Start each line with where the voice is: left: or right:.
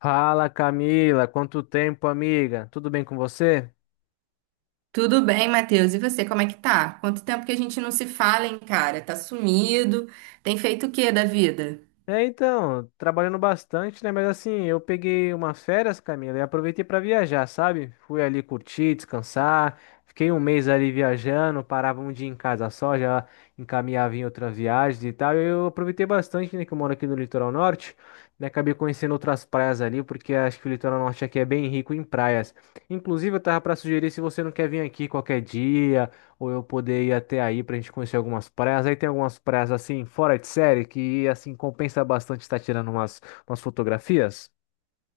left: Fala Camila, quanto tempo, amiga? Tudo bem com você?
right: Tudo bem, Matheus? E você, como é que tá? Quanto tempo que a gente não se fala, hein, cara? Tá sumido. Tem feito o quê da vida?
left: Trabalhando bastante, né? Mas assim, eu peguei umas férias, Camila, e aproveitei para viajar, sabe? Fui ali curtir, descansar. Fiquei um mês ali viajando, parava um dia em casa só, já encaminhava em outras viagens e tal. Eu aproveitei bastante, né? Que eu moro aqui no litoral norte, né? Acabei conhecendo outras praias ali, porque acho que o litoral norte aqui é bem rico em praias. Inclusive, eu tava para sugerir se você não quer vir aqui qualquer dia, ou eu poder ir até aí pra gente conhecer algumas praias. Aí tem algumas praias assim, fora de série, que assim compensa bastante estar tirando umas, fotografias.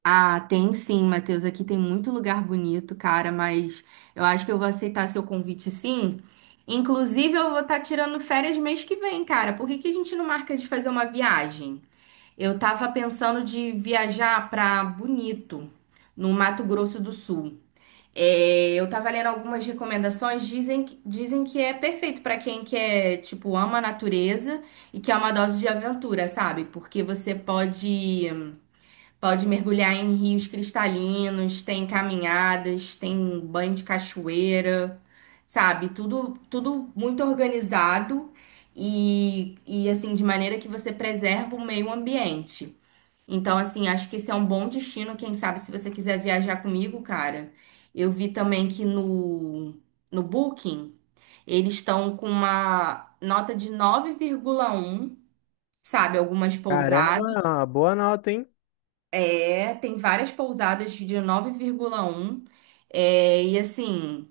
right: Ah, tem sim, Matheus. Aqui tem muito lugar bonito, cara, mas eu acho que eu vou aceitar seu convite sim. Inclusive, eu vou estar tirando férias mês que vem, cara. Por que que a gente não marca de fazer uma viagem? Eu tava pensando de viajar pra Bonito, no Mato Grosso do Sul. É, eu tava lendo algumas recomendações, dizem que é perfeito pra quem quer, tipo, ama a natureza e que é uma dose de aventura, sabe? Porque você pode mergulhar em rios cristalinos, tem caminhadas, tem banho de cachoeira, sabe? Tudo muito organizado e assim de maneira que você preserva o meio ambiente. Então, assim, acho que esse é um bom destino, quem sabe, se você quiser viajar comigo, cara. Eu vi também que no Booking, eles estão com uma nota de 9,1, sabe? Algumas pousadas.
left: Caramba, boa nota, hein?
right: É, tem várias pousadas de 9,1. É, e assim.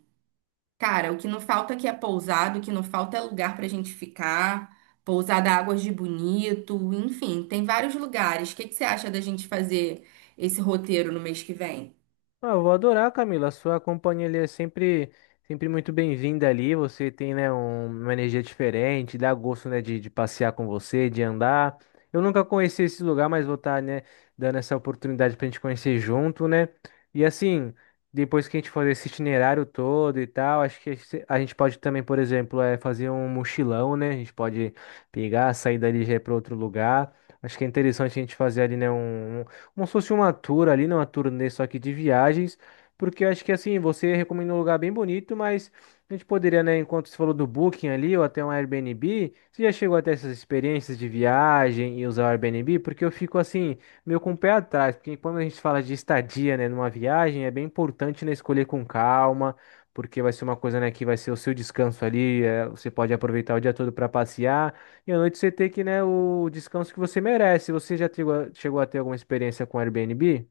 right: Cara, o que não falta aqui é pousada, o que não falta é lugar pra gente ficar. Pousada Águas de Bonito, enfim, tem vários lugares. O que que você acha da gente fazer esse roteiro no mês que vem?
left: Ah, eu vou adorar, Camila. A sua companhia ali é sempre, sempre muito bem-vinda ali. Você tem, né, uma energia diferente, dá gosto, né, de passear com você, de andar. Eu nunca conheci esse lugar, mas vou estar, né, dando essa oportunidade pra gente conhecer junto, né? E assim, depois que a gente fazer esse itinerário todo e tal, acho que a gente pode também, por exemplo, é fazer um mochilão, né? A gente pode pegar, sair dali já ir para outro lugar. Acho que é interessante a gente fazer ali, né, um como se fosse uma tour ali, né? Uma turnê só que de viagens, porque eu acho que assim, você recomenda um lugar bem bonito, mas a gente poderia, né, enquanto você falou do Booking ali, ou até um Airbnb, você já chegou até essas experiências de viagem e usar o Airbnb? Porque eu fico assim, meio com o pé atrás, porque quando a gente fala de estadia, né, numa viagem, é bem importante, né, escolher com calma porque vai ser uma coisa, né, que vai ser o seu descanso ali, você pode aproveitar o dia todo para passear, e à noite você ter que, né, o descanso que você merece. Você já chegou a ter alguma experiência com Airbnb?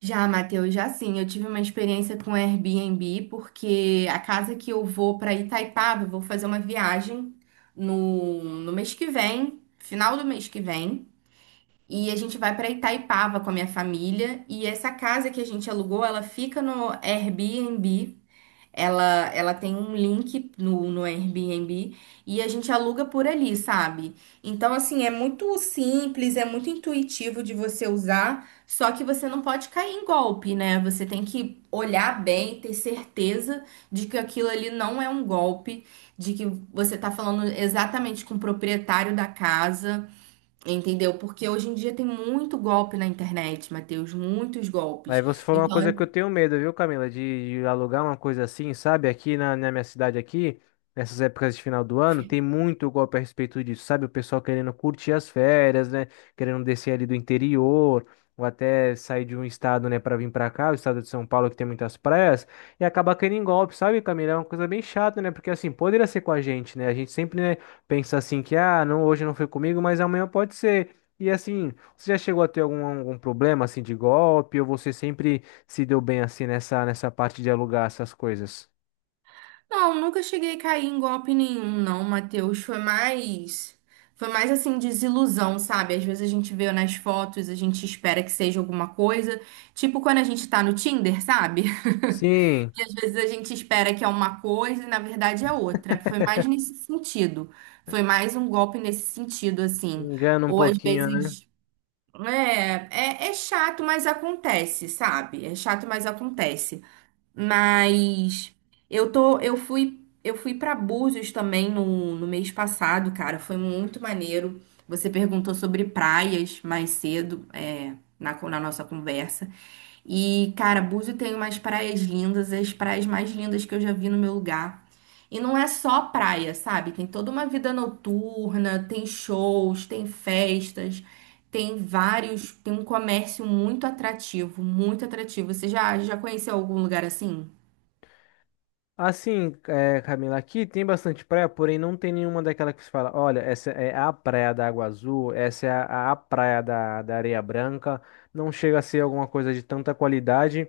right: Já, Matheus, já sim. Eu tive uma experiência com Airbnb, porque a casa que eu vou para Itaipava, eu vou fazer uma viagem no mês que vem, final do mês que vem. E a gente vai para Itaipava com a minha família. E essa casa que a gente alugou, ela fica no Airbnb. Ela tem um link no Airbnb e a gente aluga por ali, sabe? Então, assim, é muito simples, é muito intuitivo de você usar, só que você não pode cair em golpe, né? Você tem que olhar bem, ter certeza de que aquilo ali não é um golpe, de que você tá falando exatamente com o proprietário da casa, entendeu? Porque hoje em dia tem muito golpe na internet, Matheus, muitos
left: Aí
right: golpes.
left: você falou uma
right: Então,
left: coisa que eu tenho medo, viu, Camila? De alugar uma coisa assim, sabe? Aqui na minha cidade aqui, nessas épocas de final do ano, tem muito golpe a respeito disso, sabe? O pessoal querendo curtir as férias, né? Querendo descer ali do interior, ou até sair de um estado, né, para vir para cá, o estado de São Paulo, que tem muitas praias, e acabar caindo em golpe, sabe, Camila? É uma coisa bem chata, né? Porque assim, poderia ser com a gente, né? A gente sempre, né, pensa assim que, ah, não, hoje não foi comigo, mas amanhã pode ser. E assim. Você já chegou a ter algum, algum problema assim de golpe ou você sempre se deu bem assim nessa parte de alugar essas coisas?
right: não, nunca cheguei a cair em golpe nenhum, não, Matheus. Foi mais assim, desilusão, sabe? Às vezes a gente vê nas fotos, a gente espera que seja alguma coisa. Tipo quando a gente tá no Tinder, sabe?
left: Sim,
right: E às vezes a gente espera que é uma coisa e na verdade é outra. Foi mais nesse sentido. Foi mais um golpe nesse sentido, assim.
left: engana um
right: Ou às
left: pouquinho, né?
right: vezes. É, é, chato, mas acontece, sabe? É chato, mas acontece. Mas eu tô, eu fui, eu fui para Búzios também no mês passado, cara. Foi muito maneiro. Você perguntou sobre praias mais cedo, na nossa conversa. E, cara, Búzios tem umas praias lindas, as praias mais lindas que eu já vi no meu lugar. E não é só praia, sabe? Tem toda uma vida noturna, tem shows, tem festas. Tem um comércio muito atrativo, muito atrativo. Você já conheceu algum lugar assim?
left: Assim, é, Camila, aqui tem bastante praia, porém não tem nenhuma daquela que se fala, olha, essa é a praia da Água Azul, essa é a praia da Areia Branca, não chega a ser alguma coisa de tanta qualidade.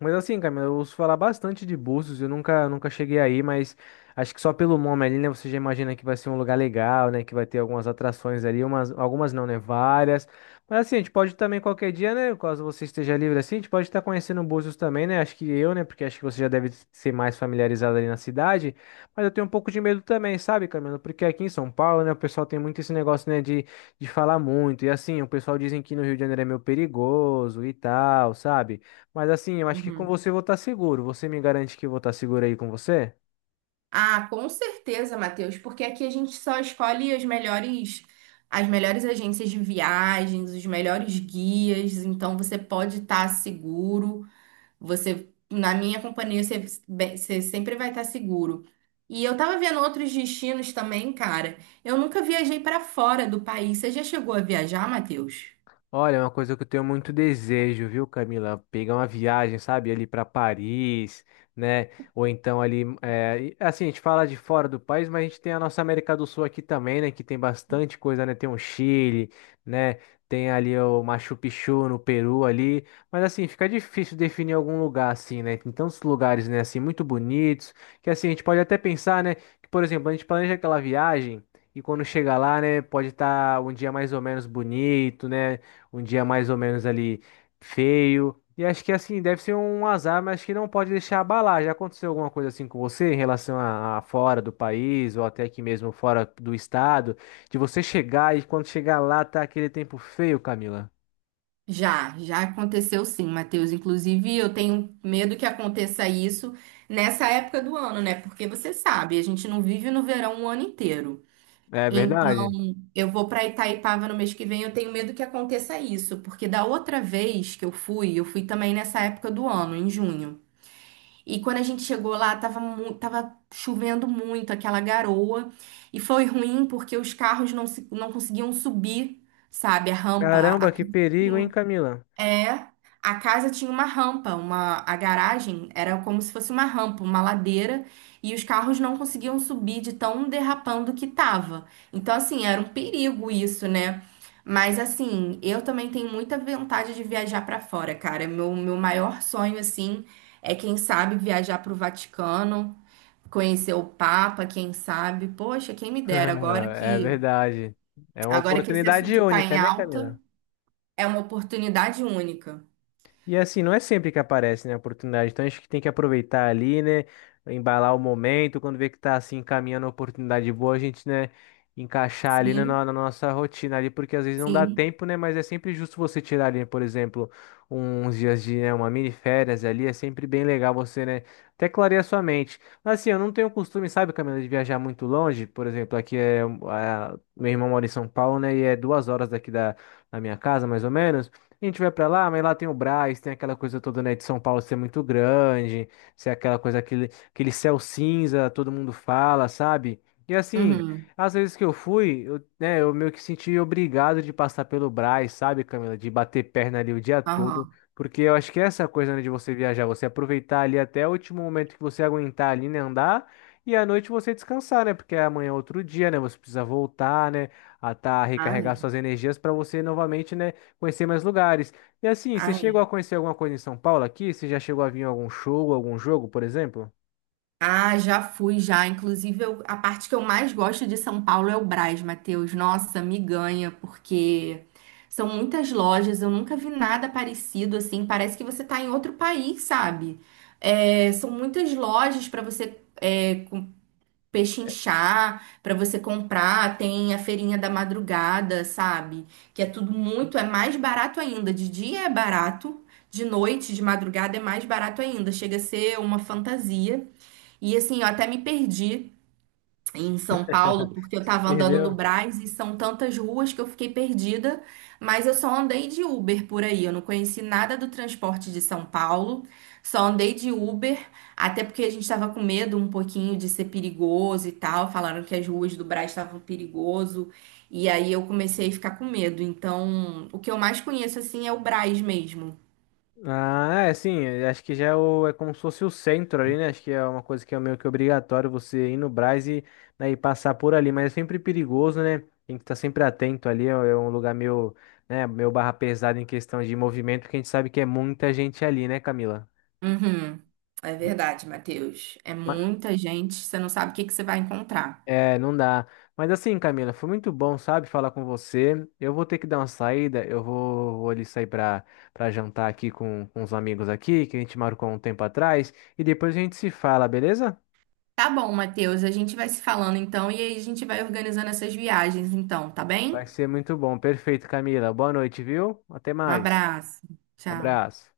left: Mas assim, Camila, eu ouço falar bastante de Búzios, eu nunca, nunca cheguei aí, mas acho que só pelo nome ali, né, você já imagina que vai ser um lugar legal, né, que vai ter algumas atrações ali, umas, algumas não, né, várias. Mas assim, a gente pode também qualquer dia, né, caso você esteja livre assim, a gente pode estar conhecendo Búzios também, né, acho que eu, né, porque acho que você já deve ser mais familiarizado ali na cidade, mas eu tenho um pouco de medo também, sabe, Camila, porque aqui em São Paulo, né, o pessoal tem muito esse negócio, né, de falar muito, e assim, o pessoal dizem que no Rio de Janeiro é meio perigoso e tal, sabe? Mas assim, eu acho que com
right: Uhum.
left: você eu vou estar seguro. Você me garante que eu vou estar seguro aí com você?
right: Ah, com certeza, Matheus, porque aqui a gente só escolhe as melhores agências de viagens, os melhores guias, então você pode estar seguro. Você, na minha companhia, você, bem, você sempre vai estar seguro. E eu tava vendo outros destinos também, cara. Eu nunca viajei para fora do país. Você já chegou a viajar, Matheus?
left: Olha, é uma coisa que eu tenho muito desejo, viu, Camila? Pegar uma viagem, sabe, ali para Paris, né? Ou então ali, assim, a gente fala de fora do país, mas a gente tem a nossa América do Sul aqui também, né? Que tem bastante coisa, né? Tem o Chile, né? Tem ali o Machu Picchu no Peru ali, mas assim, fica difícil definir algum lugar assim, né? Tem tantos lugares, né, assim, muito bonitos, que assim, a gente pode até pensar, né, que, por exemplo, a gente planeja aquela viagem e quando chega lá, né, pode estar um dia mais ou menos bonito, né? um dia mais ou menos ali feio. E acho que assim, deve ser um azar, mas que não pode deixar abalar. Já aconteceu alguma coisa assim com você em relação a fora do país ou até aqui mesmo fora do estado, de você chegar e quando chegar lá tá aquele tempo feio, Camila?
right: Já, já aconteceu sim, Matheus. Inclusive, eu tenho medo que aconteça isso nessa época do ano, né? Porque você sabe, a gente não vive no verão o ano inteiro.
left: É
right: Então,
left: verdade?
right: eu vou para Itaipava no mês que vem, eu tenho medo que aconteça isso, porque da outra vez que eu fui também nessa época do ano, em junho. E quando a gente chegou lá, tava chovendo muito, aquela garoa, e foi ruim porque os carros não, se- não conseguiam subir, sabe,
left: Caramba, que perigo, hein, Camila?
right: é, a casa tinha uma rampa, uma, a garagem era como se fosse uma rampa, uma ladeira, e os carros não conseguiam subir de tão derrapando que tava. Então, assim, era um perigo isso, né? Mas, assim, eu também tenho muita vontade de viajar pra fora, cara. Meu maior sonho, assim, é, quem sabe, viajar pro Vaticano, conhecer o Papa, quem sabe. Poxa, quem me dera,
left: É verdade. É uma
right: agora que esse
left: oportunidade
right: assunto tá
left: única,
right: em
left: né,
right: alta,
left: Camila?
right: é uma oportunidade única.
left: E assim, não é sempre que aparece, né, a oportunidade. Então acho que tem que aproveitar ali, né, embalar o momento, quando vê que tá assim encaminhando a oportunidade boa, a gente, né, encaixar ali na,
right: Sim.
left: no- na nossa rotina ali, porque às vezes não dá
right: Sim.
left: tempo, né, mas é sempre justo você tirar ali, por exemplo, uns dias de, né, uma mini férias ali, é sempre bem legal você, né, até clarear sua mente. Mas assim, eu não tenho costume, sabe, Camila, de viajar muito longe, por exemplo, aqui é, a, meu irmão mora em São Paulo, né, e é 2 horas daqui da minha casa, mais ou menos. A gente vai pra lá, mas lá tem o Brás, tem aquela coisa toda, né, de São Paulo ser muito grande, ser aquela coisa, aquele céu cinza, todo mundo fala, sabe? E assim,
right: Uhum.
left: às vezes que eu fui, eu, né, eu meio que senti obrigado de passar pelo Brás, sabe, Camila? De bater perna ali o dia todo,
right: Aham.
left: porque eu acho que é essa coisa, né, de você viajar, você aproveitar ali até o último momento que você aguentar ali, né, andar, e à noite você descansar, né, porque amanhã é outro dia, né, você precisa voltar, né, a tá, recarregar
right: Ai,
left: suas energias para você novamente, né, conhecer mais lugares. E assim, você
right: ai. Ah,
left: chegou
right: é.
left: a conhecer alguma coisa em São Paulo aqui? Você já chegou a vir em algum show, algum jogo, por exemplo?
right: Ah, já fui, já. A parte que eu mais gosto de São Paulo é o Brás, Matheus. Nossa, me ganha, porque são muitas lojas, eu nunca vi nada parecido assim. Parece que você tá em outro país, sabe? É, são muitas lojas para você pechinchar, para você comprar, tem a feirinha da madrugada, sabe? Que é tudo muito, é mais barato ainda. De dia é barato, de noite, de madrugada é mais barato ainda. Chega a ser uma fantasia. E assim, eu até me perdi em São Paulo, porque eu tava andando no
left: Perdeu?
right: Brás e são tantas ruas que eu fiquei perdida, mas eu só andei de Uber por aí, eu não conheci nada do transporte de São Paulo, só andei de Uber, até porque a gente tava com medo um pouquinho de ser perigoso e tal, falaram que as ruas do Brás estavam perigoso, e aí eu comecei a ficar com medo. Então, o que eu mais conheço assim é o Brás mesmo.
left: Ah, é sim, eu acho que já é, é como se fosse o centro ali, né? Acho que é uma coisa que é meio que obrigatório você ir no Brás e, né, e passar por ali, mas é sempre perigoso, né? Tem que estar sempre atento ali, é um lugar meio, né, meio barra pesada em questão de movimento, porque a gente sabe que é muita gente ali, né, Camila?
right: Uhum. É verdade, Matheus. É muita gente, você não sabe o que que você vai encontrar.
left: É, não dá. Mas assim, Camila, foi muito bom, sabe, falar com você. Eu vou ter que dar uma saída, vou ali sair pra, pra jantar aqui com os amigos aqui, que a gente marcou um tempo atrás, e depois a gente se fala, beleza?
right: Tá bom, Matheus. A gente vai se falando então e aí a gente vai organizando essas viagens então, tá
left: Vai
right: bem?
left: ser muito bom. Perfeito, Camila. Boa noite, viu? Até
right: Um
left: mais.
right: abraço. Tchau.
left: Abraço.